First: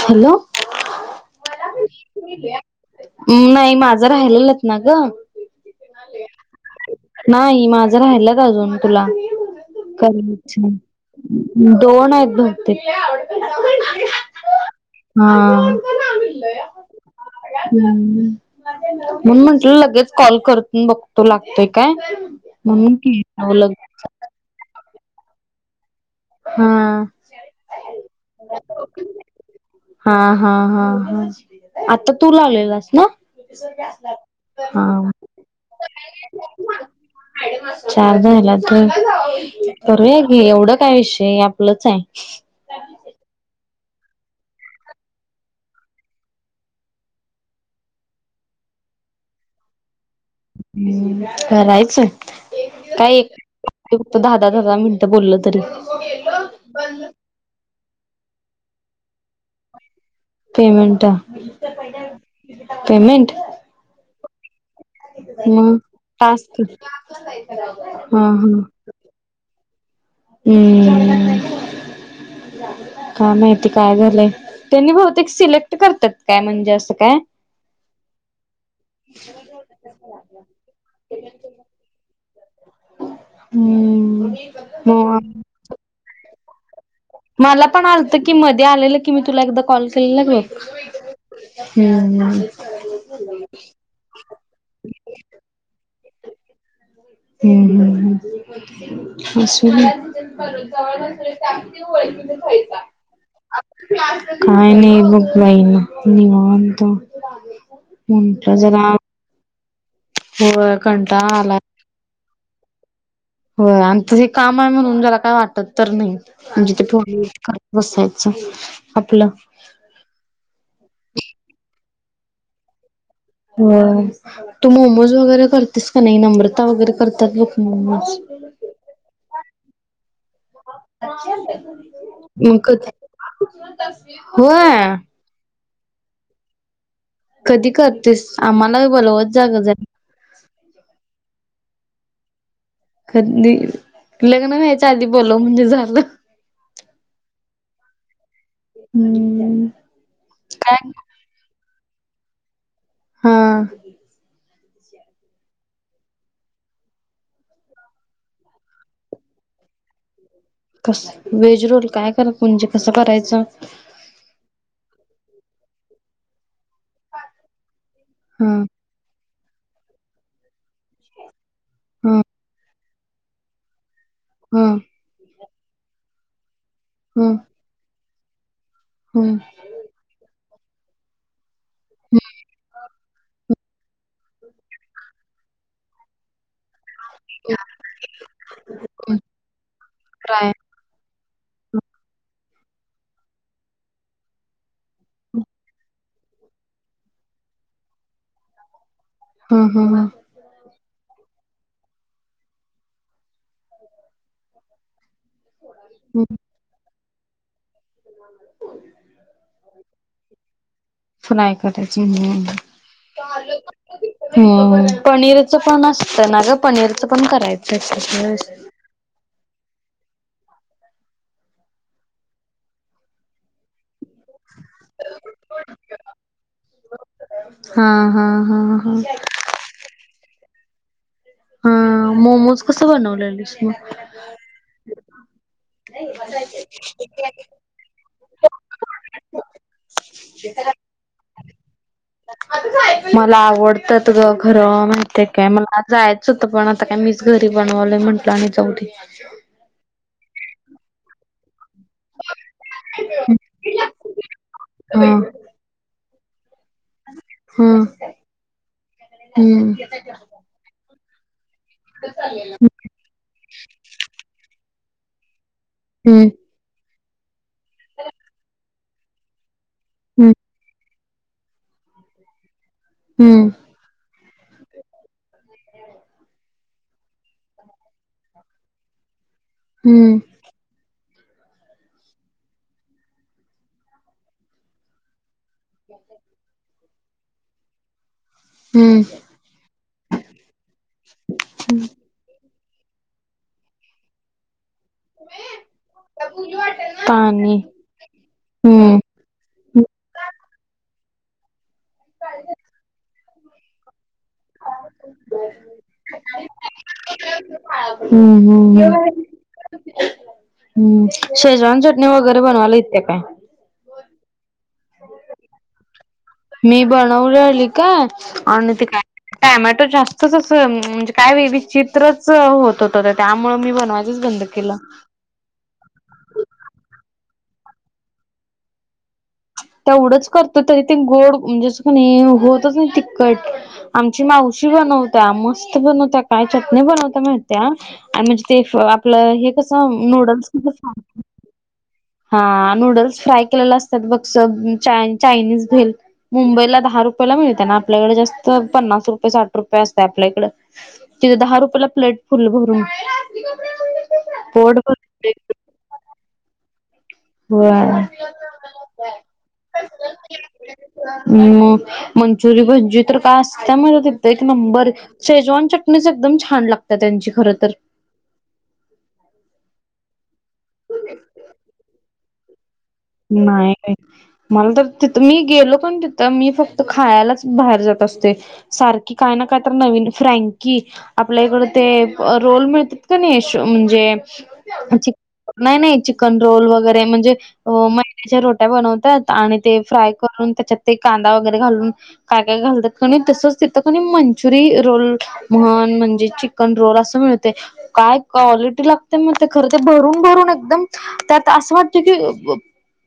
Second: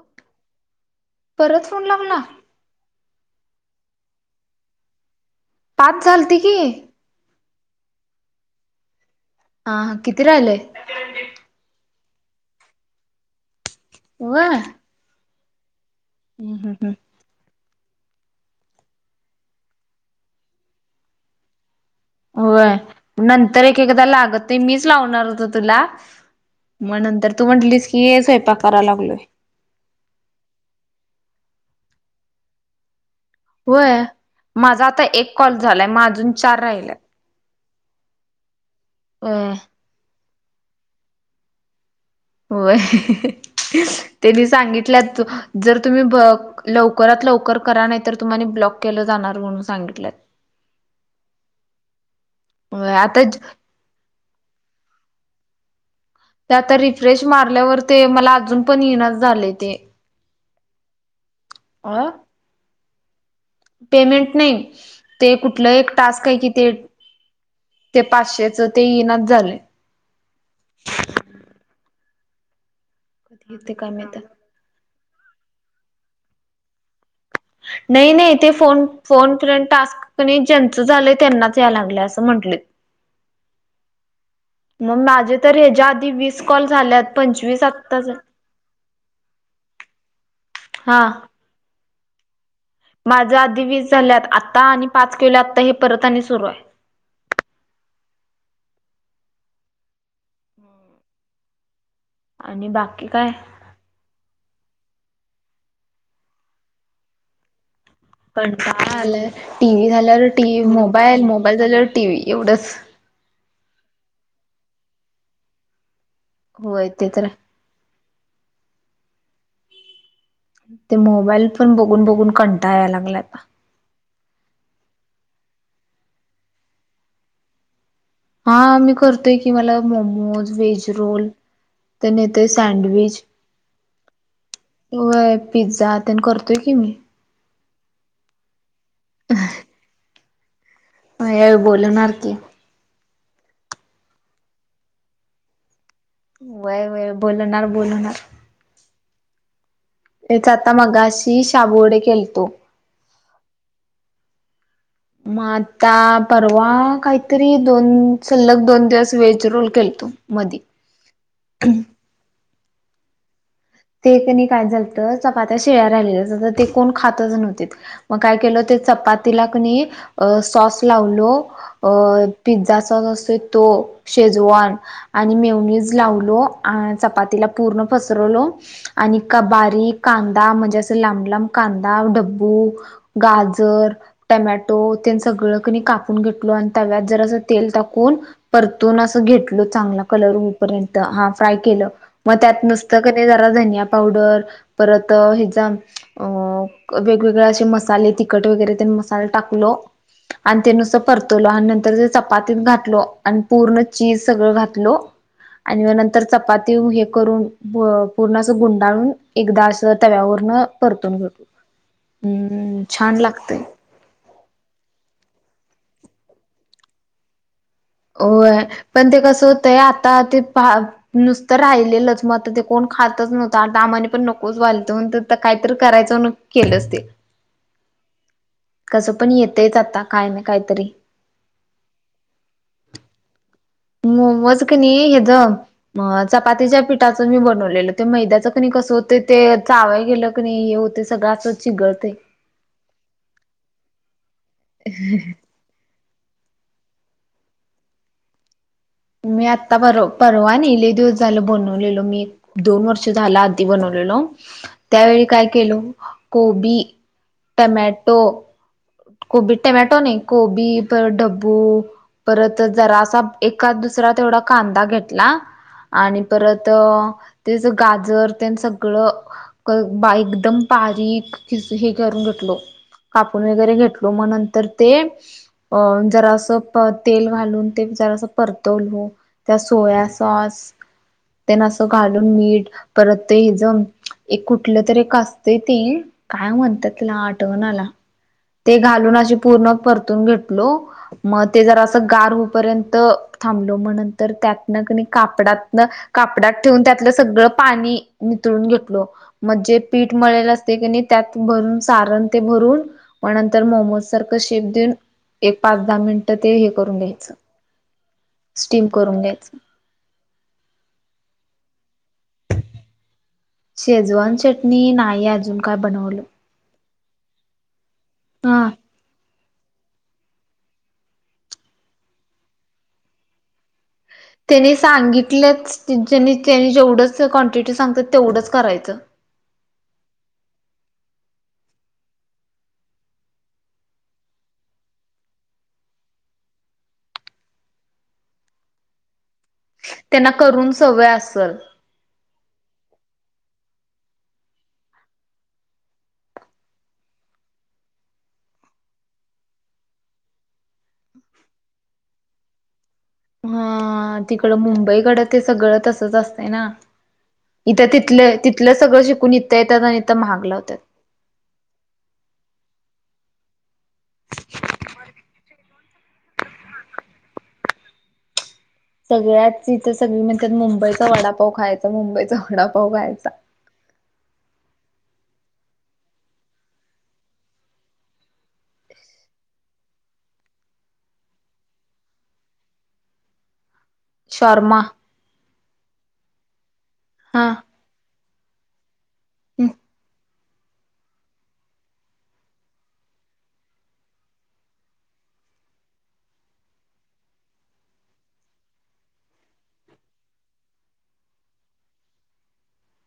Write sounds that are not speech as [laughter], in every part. Hello परत phone लावला नाही माझं राहिलेलंत ना ग पाच चालते की माझ राल अजून तुला हा हा किती राहिलय दोन होते होय हा ह म्हून म्हटलं लगेच कॉल करत बघतो लागतो एक होय नंतर एक लगेच एकदा लागत नाही मीच लावणार होत तुला हा मग नंतर तू म्हटलीस की हे स्वयंपा करायला लागलोय [inaudible] व्हय माझा आता एक कॉल हा झालाय मग अजून चार राहिल्यात चारदाला व्हय तर एवढं काय विषय आपलंच आहे. होय त्यांनी सांगितलं जर तुम्ही लवकरात लवकर करा नाही तर तुम्हानि ब्लॉक केलं जाणार म्हणून सांगितल्यात ह् करायच व्हय काय आता ते त दहा दहा दहा दहा मिनिटं बोलल तरी ते आता रिफ्रेश मारल्यावर ते मला अजून पण येइनाचच झालय ते पेमेंट अ पेमेंट पेमेंट नाही ते कुठलं एक टास्क आहे कि ते ते हा हा पाचशेच ते येईनाच झालंय. हम्म काय कधी माहिती येतंय काय माहित झालंय. त्यांनी बहुतेक सिलेक्ट करतात काय म्हणजे असं काय? नाही नाही ते फोन फोन फ टास्क ज्यांचं झालंय त्यांनाच या लागलं अस म्हणटलेत हम्म मग माझं तर ह्याच्या आधी वीस कॉल झाल्यात पंचवीस मला पण आत्ता झा आलत की मध्ये आलेलं की मी तुला एकदा कॉल केलेला बघ हम्म हम्म. माझ आधी वीज झाल्यात आता आणि पाच केल्यात आता हे परत आणि सुरू आहे हम्म असुदे आणि बाकी काय काय नाही. मग काय आणि निवांत म्हटलं कंटाळ जरा आलाय टी. व्ही झाल्यावर होय मोबाईल कंटाळा मोबाईल आलाय झाल्यावर टी व्ही एवढंच होय आणि ते हे काम आहे म्हणून जरा काय वाटत तर नाही म्हणजे ते होय तर फोडणीच आहे करत बसायचं आपलं ते मोबाईल पण बघून बघून कंटा याला लागलाय. आता. होय. तू मोमोज वगैरे करतेस का नाही नम्रता वगैरे करतात ना हा मी करतोय की मला मोमोज वेज रोल त्या नाही ते मग सँडविच व्हय होय पिझ्झा तेन करतोय की मी कधी करतेस आम्हाला बी बोलवत जा ग व्हय बोलणार की कधी लग्न व्हायच्या आधी बोलाव म्हणजे झालं व्हय व्हय बोलणार बोलणार [inaudible] तेच आता काय मगाशी शाबू वडे केलतो हा मग आता परवा काहीतरी दोन सलग दोन दिवस वेज रोल केलतो मधी. कस वेज रोल काय करत म्हणजे कसं करायचं? ते कणी काय झालत चपात्या शेळ्या राहिलेल्या ते कोण खातच नव्हते मग काय हा केलं ते चपातीला कनी सॉस लावलो हा पिझा अस तो हा शेजवाण आणि मेवनीच लावलो हा चपातीला पूर्ण पसरवलो आणि हा एक बारीक कांदा म्हणजे असं लांब लांब कांदा डब्बू गाजर टमॅटो त्यां सगळं कापून घेतलो आणि तव्यात ज तेल टाकून परतून अस घेतल चांगला कलर फ्राय होपर्यंत हा फ्राय के म त्यात नसत जरा पावडर परत अ वेगवेगळे असे मसाले तिखट वगैरे मसाला हा टाकलो हा हा आणि ते नुसत परतवल आणि नंतर ते चपातीत घातलो आणि पूर्ण चीज सगळं घातलो आणि नंतर चपाती हे करून पूर्ण अस गुंडाळून एकदा स तर व्याऊवरण फ्रय करायची ह्म छान लागतय हम् पनीर पण असत ना ग पनीरच पण करायच हो आहे पण ते कस हो ते आता ते नुसतं राहिलेलंच म ते कोण खातच नव्हतं आमा पण नकोच वालतो काहीत करायच केलं असते हा हा हा हा कसं पण येतच आता काय नाही काहीतरी हा मोमोज कस बनवले मोमच कणी हे ज चपातीच्या पिठाच मी बनवलेल ते मैद्याचं क कसं होते ते चावय गेलं की नाही हे होते सगळं असं चिघळते मला आवडत त खरं माहितीय काय मला जायचं होतं पण आता काय मीच घरी बनवलं म्हटलं आणि जावढी मी आत्ता पर परवा आणि इले दिवस झाल बनून ब मी एक दोन वर्ष झाला आी बनवलेलो हा त्यावेळी काय केल गोभी हम्म टमॅटो गोभी हम्म टमॅटो नाही हम्म गोभी पर ड ू परत जरा असा एका दुसरा तेवढा कांदा घेतला आणि परत त्याच गाजर ते सगळं बा हम्म एकदम पारीकि हे करून घेतलो हम्म कापून वगैरे घेत मग नंतर ते अ जरास तेल घालून ते जरास परतव त्या सोया हम्म सॉस त्यांना असं घालून मीठ परत इजम एक कुठलं तरी एक त त काय म्हणतातिला आठवणाला ते हम्म घालून अे पूर्ण परतून घेतलो मग ते जर असं गार र्य थांबलो त्या कापडात कापडात ठेवून त्यातलं सगळं पाणी पाणीळून घेतल हम्म म जे पीठ मिल असते की नाही त्यात भरून सारण ते भरून मग नंतर मोमोज सारखं शेप देऊन एक पाच दहा मिनिट ते हे करून घ्यायचं हम्म हम्म स्टीम करून हम घ्यायचं हम्म सज रान चटणी वगैरे बनवायला इेते काय शेजवान चटणी नाही अजून काय बनवलं बनव आली का हा आणि ते काय टमॅटो जास्तच असं म्हणजे काय वे विचित्रच होत होत त्यामुळे मी बनवाय त्यानी सांगितलं त्यानी जेवढंचन सां तेवढंच करायचं अ तेवढंच करतो तरी ते गोड म्हणजे अस नाही होतच नाही तिखट आमची मावशी मस्त बनवत काय चटणी बनवत मात्या आणि म्हणजे ते आपलं कस त्यांना नूडल्स करून फ्राय सवय असल. हा नूडल्स फ्राय केले अस ब चायनीज भेल मुंबईला दहा रुपयाला मिळते ना आपल्याकडे जास्त प न्स रुपये साठ रुपये असत आपल्या इकड तिथे दहा रुपयेला प्लेट फुल भरून हा तिकड पोट मुंबईकडं भर ते सगळं तसच असतं ना इथं तिथलं तिथलं सगळं शिकून इथ मंचुरी प जथर का अस म क बर शेजवान चटणीच एकदम छान लागत त्यांची खर तर सगळ्याच इथं सगळी म्हणतात मुंबईचा वडापाव खायचा मुंबईचा वडापाव खायचा. नाही मला तर तिथ मी गेलो पण तिथं मी फक्त खायलाच बाहेर जात असते सारखी काय न फ आपल्या इड मि शॉर्मा का नाही नाही चिकन रोल वगैरे म्हणजे हा. म्याच्या रो्या बनवतात आणि ते फ्राय करून त्याच्यात ते कांदा वगैरे घालून काय काय घालतात तसच तिथं मंचुरी रोल ण काय क खर भ भ एकदम त्यात अस वाट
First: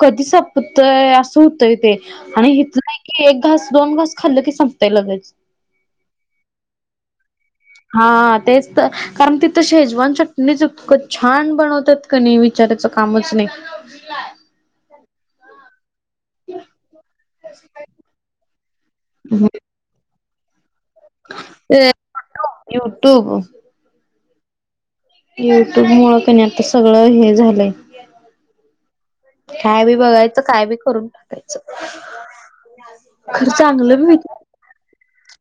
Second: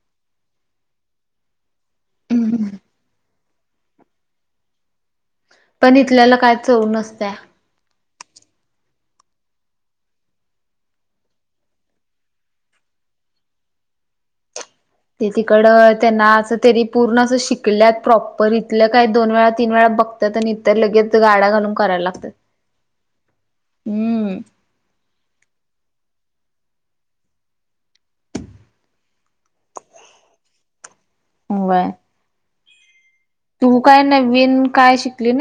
कधी संपतय असं होतय ते आणि हेत नाही की एक घास दोन घास खाल्ल की संपंय लगेच पण इथल्याला काय चव नसत हा तेच तर कारण तिथं शेजवान चटणीचकं छान बनवतात क नाही विचारायच कामच नाही ते तिकड त्यांना असं तरी पूर्ण अस शिकल्यात प्रॉपर इथलं काय दोन वेळा तीन वेळा बघतात आणि तर लगेच गाड्या घालून करायला लागतात युट्यूब हम्म युट्यूब मुळ कणी आता सगळं हे झालंय काय बी बघायचं काय बी करून मुबय हम्म तू काय नवीन काय शिकली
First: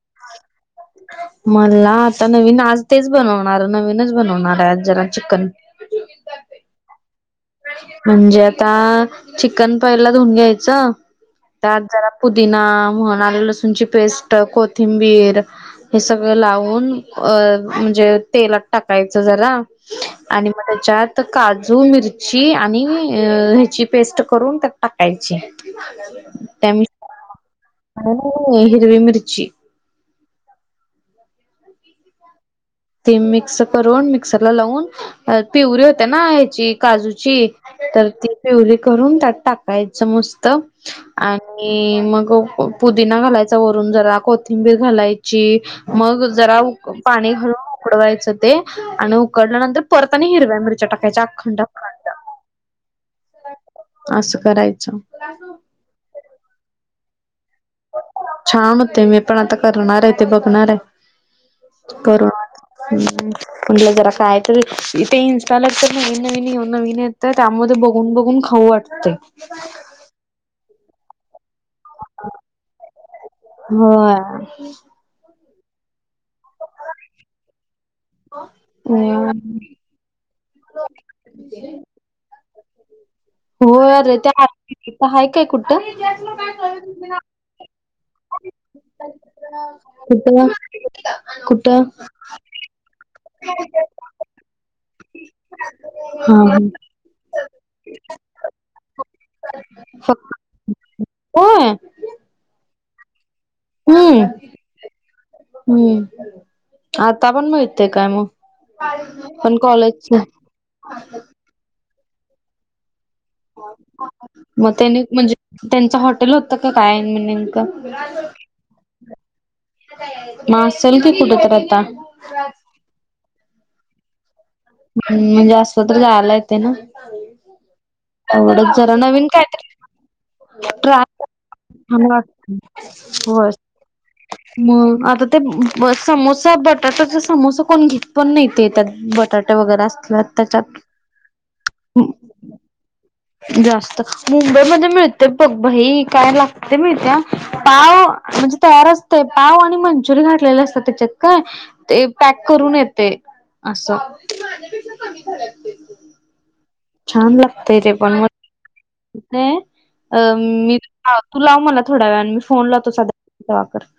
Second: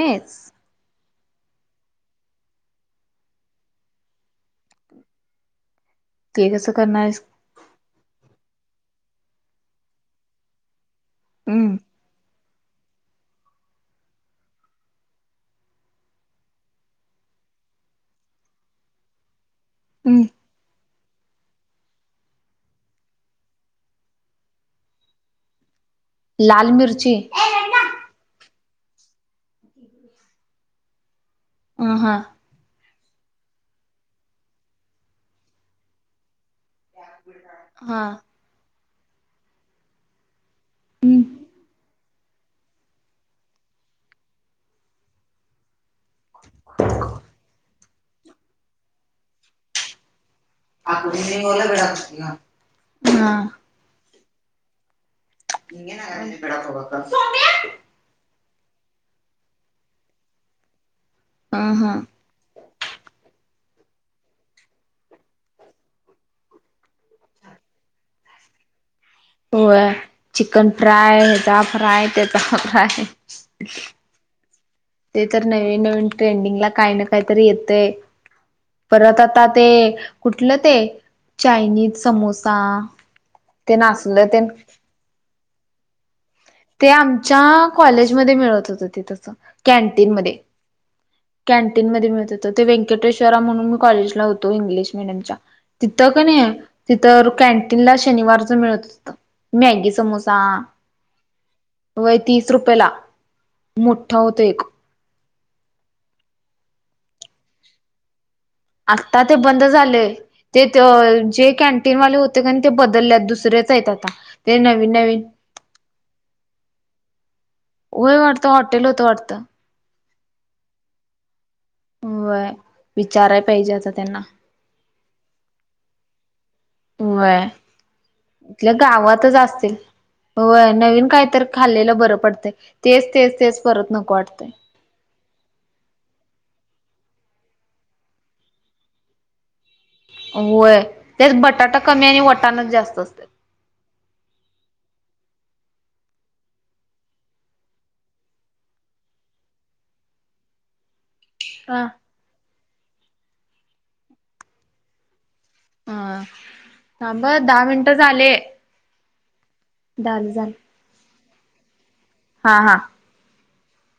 मला आता नवीन आज तेच बनवणार. नवीनच बनवणार आहे आज जरा चिकन ते कसं करणार आहेस म्हणजे आता चिकन पयला धुऊन घ्यायचं हम्म त्यात जरा दििना म्हण आले लसूणची पेस्ट कोथिंबीर हे सगळं लावून अ म्हणजे तेलात टाकायचं झाला हम्म. आणि मग त्याच्यात काजू मिरची ची आणि ह्याची पेस्ट करून त्यात टाकायची लाल त्या मिर्ची हिरवी मिरीची अ हा ते मिक्स करून मिक्सरला लावून पिवररी होते्या ना काजूची हा. तर ती पिवली ून त्यात टाकायच मस्त हम्म आणि मग पुदीिना घालायच वरून जरा कोथिंबीर घालायची मग जरा पाणी घालून उकडवायचं ते आणि उकडल्यानंतर परताने हिर मिरच्या टाकायच्या अखंड हा असं करायचं हम्म छान होते मी पण आता करणार आहे ते बघणार अ हा. आहे करू हम् म्हटलं जरा काय तर ते इनस्टाल नवीन नवीन नवीन येत त्यामध्ये बघून बघून ख वाटते हो चिकन फ्राय फराय तेचा फराय होय नवीन नवीन ट्रेंडिंगला काही ना काहीतरी येतय परत आता ते कुठलं ते चायनीज समोसा हो ते अरे नासलं त्या ते आहे काय कुठं ते आमच्या कॉलेजमध्ये मिळत होत ते तस कॅनटीन म कुठं? कुठं? कॅन्टीन मध्ये मिळत हों ते व्यंकटे्वरा म्हणून मी कॉलेजला होतो इंग्लिश तिथं का हा नाही हा तिथ कॅन्टीन ला शनिवारच मिळत होत मॅगी फक्त समोसा होय वय तीस रुपये ला मोठ्ठा हम्म होतो एक हम्म आता आपण मग येते काय मग आत्ता ते पण बंद झालेय कॉलेजच ते जे कॅनटीनवाले होते का ते ब मग त्यांनी नवीन म्हणजे त्यांच हॉटेल होत का काय म नेमक य वाटतं हॉटेल होत वाटत मा सलतीी कतात होय विचाराय पाहिजे आता त्यांना ह म्हणजे असपत्र जायलाय वय इथल्या तेवढंच जरा नवीन गावातच असतील काहीतरी होय ट्राय नवीन काय तर खाल्लेलं छान बरं वाटत पडतय तेच तेच होय तेच परत नको वाटतय मग आता ते समोसा बटाट्याचा समोसा कोण घेत पण नाही ते त्यात बटाट्या वगैरे आसत्याय होय त्यात बटाटा कमी हम्म, आणि वटाणच जास्त असतात जास्त मुंबईमध्ये मिळतय बघ भाई काय लागतय माहीताय पाव म्हणजे तयार आसतय असते पाव आणि मंचुरी घातलेले असतात त्याच्यात काय हा ते पॅक करून येते असं हा थांब छान दहा लागतय मिनट ते पण म झाले अ झाले झाले मी तू लाव मला थोड्या वेळ मी हा फोन हा लावतो साध्या कर